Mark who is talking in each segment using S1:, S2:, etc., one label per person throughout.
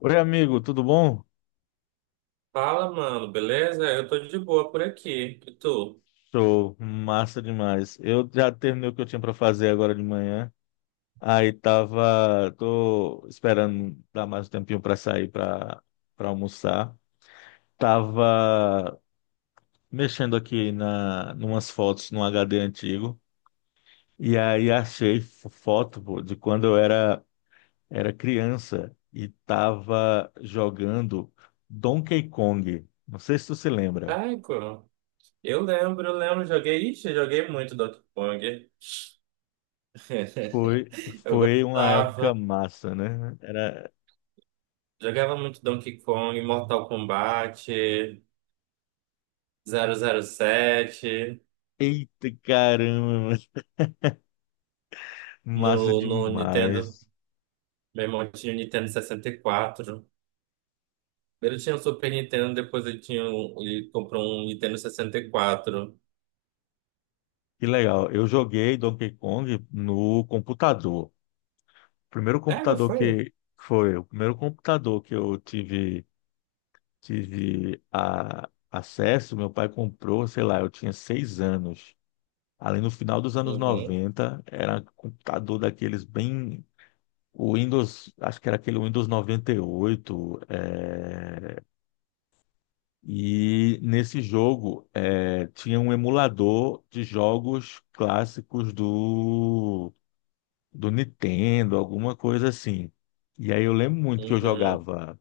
S1: Oi, amigo, tudo bom?
S2: Fala, mano, beleza? Eu tô de boa por aqui. E tu?
S1: Show, massa demais. Eu já terminei o que eu tinha para fazer agora de manhã. Tô esperando dar mais um tempinho para sair para almoçar. Tava mexendo aqui na numas fotos num HD antigo e aí achei foto, pô, de quando eu era criança e tava jogando Donkey Kong. Não sei se tu se lembra.
S2: Ai, co- eu lembro, eu lembro, joguei, ixi, eu joguei muito Donkey Kong.
S1: Foi,
S2: Eu
S1: foi uma época
S2: gostava,
S1: massa, né?
S2: jogava muito Donkey Kong, Mortal Kombat, 007
S1: Eita caramba, massa
S2: no Nintendo,
S1: demais.
S2: meu irmão tinha o Nintendo 64 tinha o Super Nintendo, depois ele comprou um Nintendo sessenta e quatro
S1: Que legal. Eu joguei Donkey Kong no computador. O primeiro
S2: É, não
S1: computador
S2: foi?
S1: que foi, o primeiro computador que eu tive acesso, meu pai comprou, sei lá, eu tinha 6 anos. Ali no final dos anos
S2: Uhum,
S1: 90 era um computador daqueles o Windows, acho que era aquele Windows noventa e oito. Nesse jogo, tinha um emulador de jogos clássicos do Nintendo, alguma coisa assim. E aí eu lembro muito que eu
S2: uhum.
S1: jogava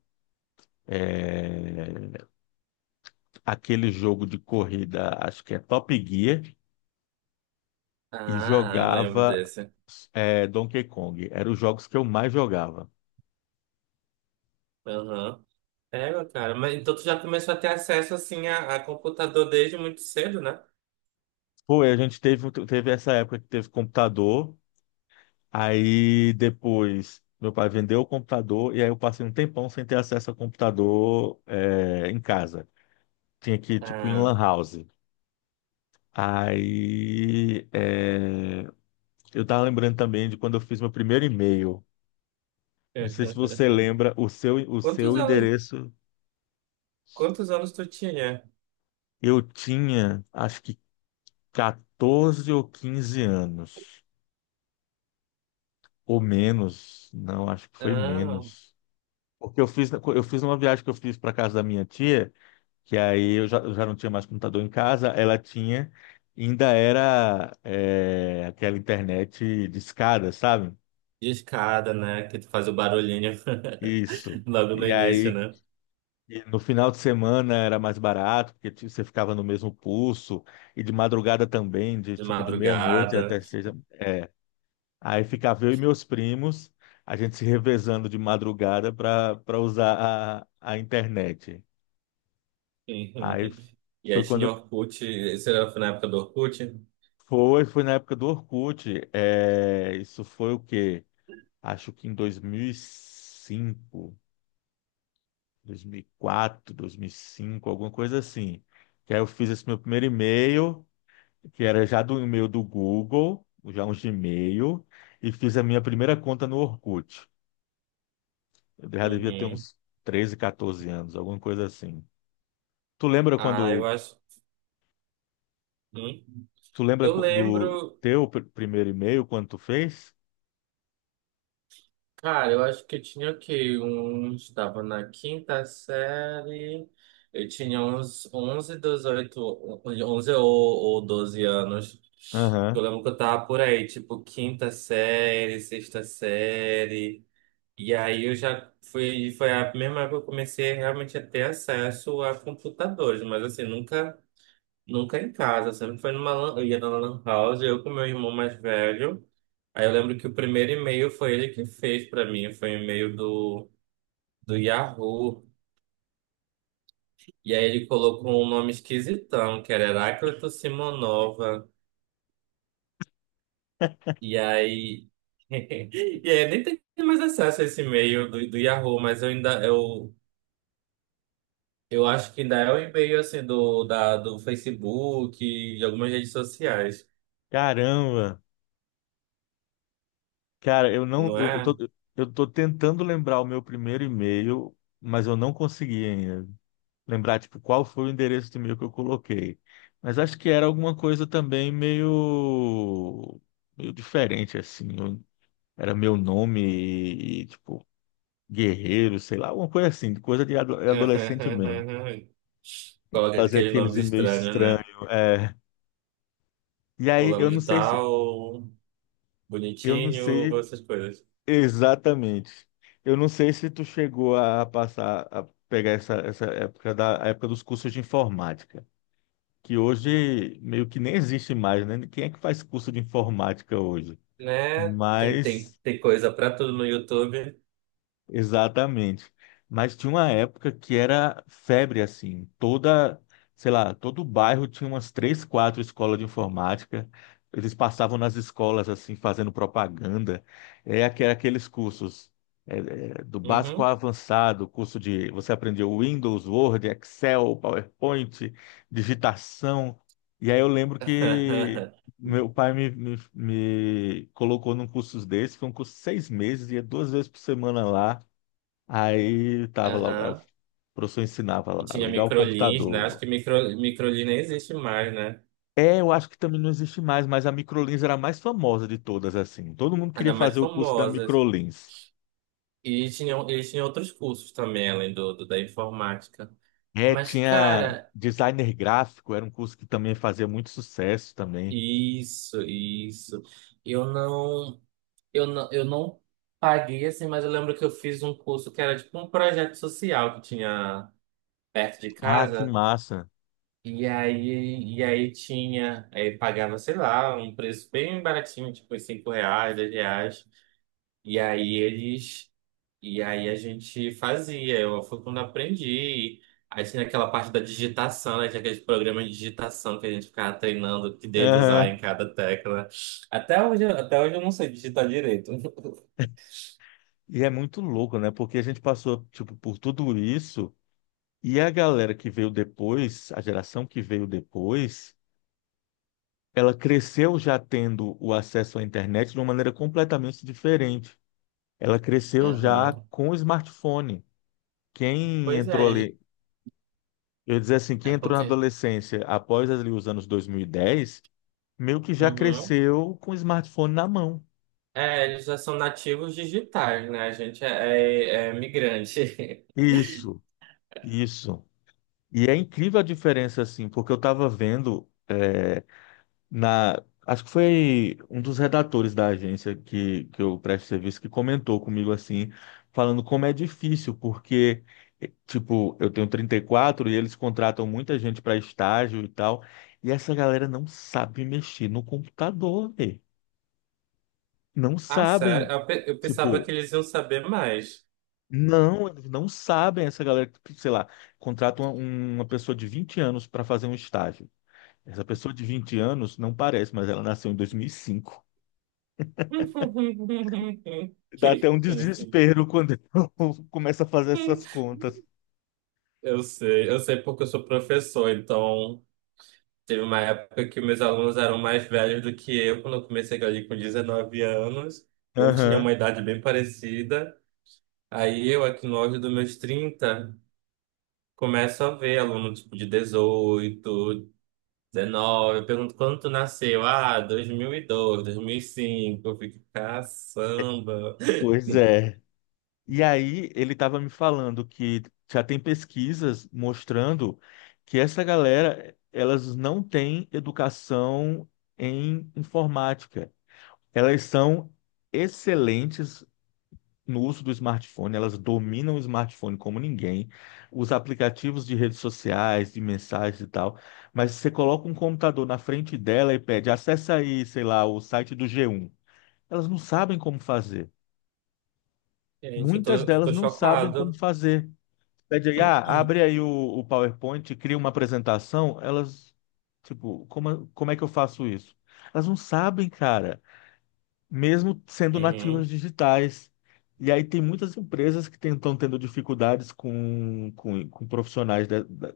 S1: é, aquele jogo de corrida, acho que é Top Gear, e
S2: Ah, eu lembro
S1: jogava
S2: desse.
S1: é, Donkey Kong. Eram os jogos que eu mais jogava.
S2: Aham. É, meu cara, mas então tu já começou a ter acesso assim a computador desde muito cedo, né?
S1: Pô, e a gente teve essa época que teve computador. Aí depois meu pai vendeu o computador e aí eu passei um tempão sem ter acesso ao computador em casa. Tinha que ir tipo em
S2: Ah.
S1: lan house. Aí é, eu tava lembrando também de quando eu fiz meu primeiro e-mail. Não sei se você lembra, o
S2: Quantos
S1: seu
S2: anos,
S1: endereço.
S2: quantos anos tu tinha?
S1: Eu tinha acho que 14 ou 15 anos. Ou menos. Não, acho que foi
S2: Ah,
S1: menos. Porque eu fiz uma viagem que eu fiz para casa da minha tia, que aí eu já não tinha mais computador em casa. Ela tinha, ainda era aquela internet discada, sabe?
S2: discada, né? Que tu faz o barulhinho
S1: Isso.
S2: logo no
S1: E
S2: início,
S1: aí
S2: né?
S1: e no final de semana era mais barato, porque você ficava no mesmo pulso, e de madrugada também, de
S2: De
S1: tipo de meia-noite
S2: madrugada.
S1: até seis. É. Aí ficava eu e meus primos, a gente se revezando de madrugada para usar a internet. Aí f-
S2: E aí
S1: foi
S2: tinha
S1: quando.
S2: Orkut, isso era na época do Orkut?
S1: Foi na época do Orkut. É, isso foi o quê? Acho que em 2005, 2004, 2005, alguma coisa assim. Que aí eu fiz esse meu primeiro e-mail, que era já do e-mail do Google, já um Gmail, e fiz a minha primeira conta no Orkut. Eu já devia ter
S2: Uhum.
S1: uns 13, 14 anos, alguma coisa assim. Tu lembra
S2: Ah, eu
S1: quando,
S2: acho. Hum.
S1: tu lembra
S2: Eu
S1: qu- do
S2: lembro.
S1: teu pr- primeiro e-mail, quando tu fez?
S2: Cara, eu acho que eu tinha o quê? Estava na quinta série, eu tinha uns 11 18, 11 ou 12 anos. Eu
S1: Aham.
S2: lembro que eu tava por aí, tipo, quinta série, sexta série. E aí eu já fui, foi a mesma época que eu comecei realmente a ter acesso a computadores, mas assim, nunca em casa, sempre foi eu ia na lan house, eu com meu irmão mais velho. Aí eu lembro que o primeiro e-mail foi ele que fez pra mim, foi um e-mail do Yahoo. E aí ele colocou um nome esquisitão, que era Heráclito Simonova. E aí. E aí eu nem tenho mais acesso a esse e-mail do Yahoo, mas eu ainda. Eu acho que ainda é o e-mail assim do Facebook, de algumas redes sociais,
S1: Caramba! Cara, eu não,
S2: não é?
S1: eu tô tentando lembrar o meu primeiro e-mail, mas eu não consegui ainda lembrar, tipo, qual foi o endereço de e-mail que eu coloquei. Mas acho que era alguma coisa também meio diferente, assim. Era meu nome e, tipo, Guerreiro, sei lá, alguma coisa assim, coisa de adolescente mesmo.
S2: Coloca
S1: Fazer
S2: aqueles
S1: aqueles
S2: nomes
S1: e-mails
S2: estranhos, né?
S1: estranhos. É. E aí, eu
S2: Fulano de
S1: não sei se,
S2: tal,
S1: eu não
S2: bonitinho,
S1: sei
S2: essas coisas.
S1: Exatamente. Eu não sei se tu chegou a pegar essa época da a época dos cursos de informática, que hoje meio que nem existe mais, né? Quem é que faz curso de informática hoje?
S2: Né? Tem, tem,
S1: Mas
S2: tem coisa pra tudo no YouTube.
S1: Exatamente. Mas tinha uma época que era febre, assim. Sei lá, todo bairro tinha umas três, quatro escolas de informática. Eles passavam nas escolas, assim, fazendo propaganda. É aqueles cursos, é, do básico ao
S2: Uhum.
S1: avançado, curso de... Você aprendeu Windows, Word, Excel, PowerPoint, digitação. E aí eu lembro que meu pai me colocou num curso desse. Foi um curso de 6 meses, ia 2 vezes por semana lá. Aí tava lá, o
S2: Aham.
S1: professor ensinava
S2: E
S1: lá,
S2: tinha
S1: ligar o
S2: microlins, né? Acho
S1: computador.
S2: que microlin nem existe mais, né?
S1: É, eu acho que também não existe mais, mas a Microlins era a mais famosa de todas, assim. Todo mundo queria
S2: Ainda mais
S1: fazer o curso da
S2: famosas.
S1: Microlins.
S2: Eles tinham outros cursos também, além do, do da informática.
S1: É,
S2: Mas,
S1: tinha
S2: cara,
S1: designer gráfico, era um curso que também fazia muito sucesso também.
S2: Isso, isso. Eu não, eu não paguei assim, mas eu lembro que eu fiz um curso que era tipo um projeto social que tinha perto de
S1: Ah, que
S2: casa.
S1: massa.
S2: E aí tinha, aí pagava, sei lá, um preço bem baratinho, tipo uns R$ 5, R$ 10. E aí eles e aí a gente fazia, eu fui quando aprendi. Aí tinha aquela parte da digitação, né? Tinha aqueles programas de digitação que a gente ficava treinando que dedo usar
S1: Aham.
S2: em cada tecla. Até hoje eu não sei digitar direito.
S1: E é muito louco, né? Porque a gente passou, tipo, por tudo isso e a galera que veio depois, a geração que veio depois, ela cresceu já tendo o acesso à internet de uma maneira completamente diferente. Ela cresceu já
S2: Aham.
S1: com o smartphone. Quem
S2: Pois
S1: entrou
S2: é,
S1: ali, eu ia dizer assim,
S2: é
S1: quem entrou na
S2: porque.
S1: adolescência após ali os anos 2010, meio que já
S2: Uhum.
S1: cresceu com o smartphone na mão.
S2: É, eles já são nativos digitais, né? A gente é migrante.
S1: Isso, isso. E é incrível a diferença, assim, porque eu estava vendo, na, acho que foi um dos redatores da agência que eu presto serviço, que comentou comigo assim, falando como é difícil, porque, tipo, eu tenho 34 e eles contratam muita gente para estágio e tal, e essa galera não sabe mexer no computador, velho. Não
S2: Ah, sério?
S1: sabem,
S2: Eu pensava que
S1: tipo,
S2: eles iam saber mais.
S1: não, eles não sabem. Essa galera que, sei lá, contrata uma pessoa de 20 anos para fazer um estágio. Essa pessoa de 20 anos não parece, mas ela nasceu em 2005. Dá até um desespero quando eu começo a fazer essas contas.
S2: Eu sei porque eu sou professor, então teve uma época que meus alunos eram mais velhos do que eu, quando eu comecei ali com 19 anos, ou tinha uma
S1: Aham.
S2: idade bem parecida. Aí eu, aqui no auge dos meus 30, começo a ver aluno tipo de 18, 19, eu pergunto quando tu nasceu? Ah, dois mil e cinco. Eu fico, caçamba.
S1: Pois é. E aí, ele estava me falando que já tem pesquisas mostrando que essa galera, elas não têm educação em informática. Elas são excelentes no uso do smartphone, elas dominam o smartphone como ninguém, os aplicativos de redes sociais, de mensagens e tal, mas você coloca um computador na frente dela e pede, acessa aí, sei lá, o site do G1. Elas não sabem como fazer.
S2: Gente, eu tô,
S1: Muitas
S2: eu
S1: delas
S2: tô
S1: não sabem como
S2: chocado.
S1: fazer. Pede aí, ah, abre aí o PowerPoint, cria uma apresentação, elas, tipo, como é que eu faço isso? Elas não sabem, cara, mesmo sendo
S2: Uhum,
S1: nativos digitais. E aí tem muitas empresas que estão tendo dificuldades com profissionais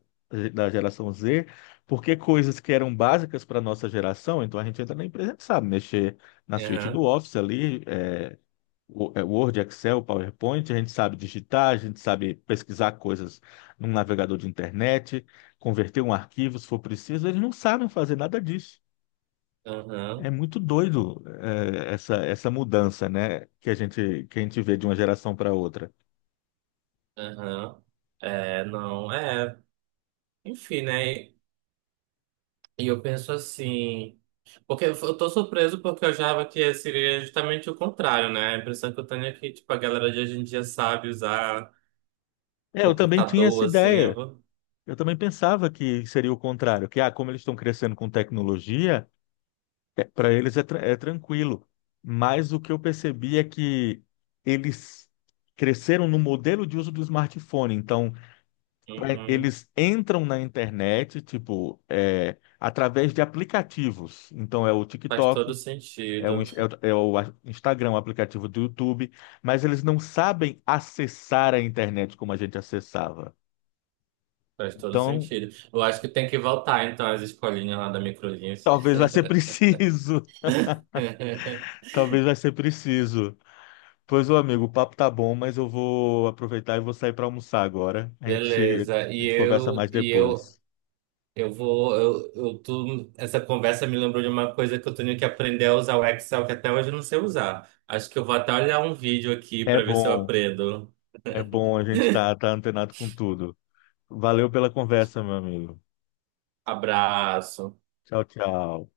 S1: da geração Z, porque coisas que eram básicas para a nossa geração, então a gente entra na empresa e sabe mexer na suíte do
S2: aham,
S1: Office, ali, Word, Excel, PowerPoint, a gente sabe digitar, a gente sabe pesquisar coisas num navegador de internet, converter um arquivo se for preciso, eles não sabem fazer nada disso. É
S2: aham.
S1: muito doido, essa mudança, né, que a gente vê de uma geração para outra.
S2: Aham. É, não, é. Enfim, né? E eu penso assim. Porque eu tô surpreso porque eu achava que seria justamente o contrário, né? A impressão que eu tenho é que, tipo, a galera de hoje em dia sabe usar
S1: É, eu também tinha essa
S2: computador, assim.
S1: ideia. Eu também pensava que seria o contrário, que ah, como eles estão crescendo com tecnologia, para eles é tranquilo. Mas o que eu percebi é que eles cresceram no modelo de uso do smartphone. Então,
S2: Uhum.
S1: eles entram na internet, tipo, através de aplicativos. Então, é o
S2: Faz todo
S1: TikTok, é, um, é,
S2: sentido.
S1: o é o a- Instagram, o aplicativo do YouTube, mas eles não sabem acessar a internet como a gente acessava.
S2: Faz todo
S1: Então,
S2: sentido. Eu acho que tem que voltar, então, às escolinhas lá da Microlinhas.
S1: talvez vai ser preciso, talvez vai ser preciso. Pois, ô amigo, o papo tá bom, mas eu vou aproveitar e vou sair para almoçar agora. A gente,
S2: Beleza.
S1: a
S2: E
S1: gente conversa mais
S2: eu, e eu
S1: depois.
S2: Eu vou, eu, eu tô. Essa conversa me lembrou de uma coisa que eu tenho que aprender a usar o Excel, que até hoje eu não sei usar. Acho que eu vou até olhar um vídeo aqui
S1: É
S2: para ver se eu
S1: bom,
S2: aprendo.
S1: é bom a gente tá antenado com tudo. Valeu pela conversa, meu amigo.
S2: Abraço.
S1: Tchau, tchau.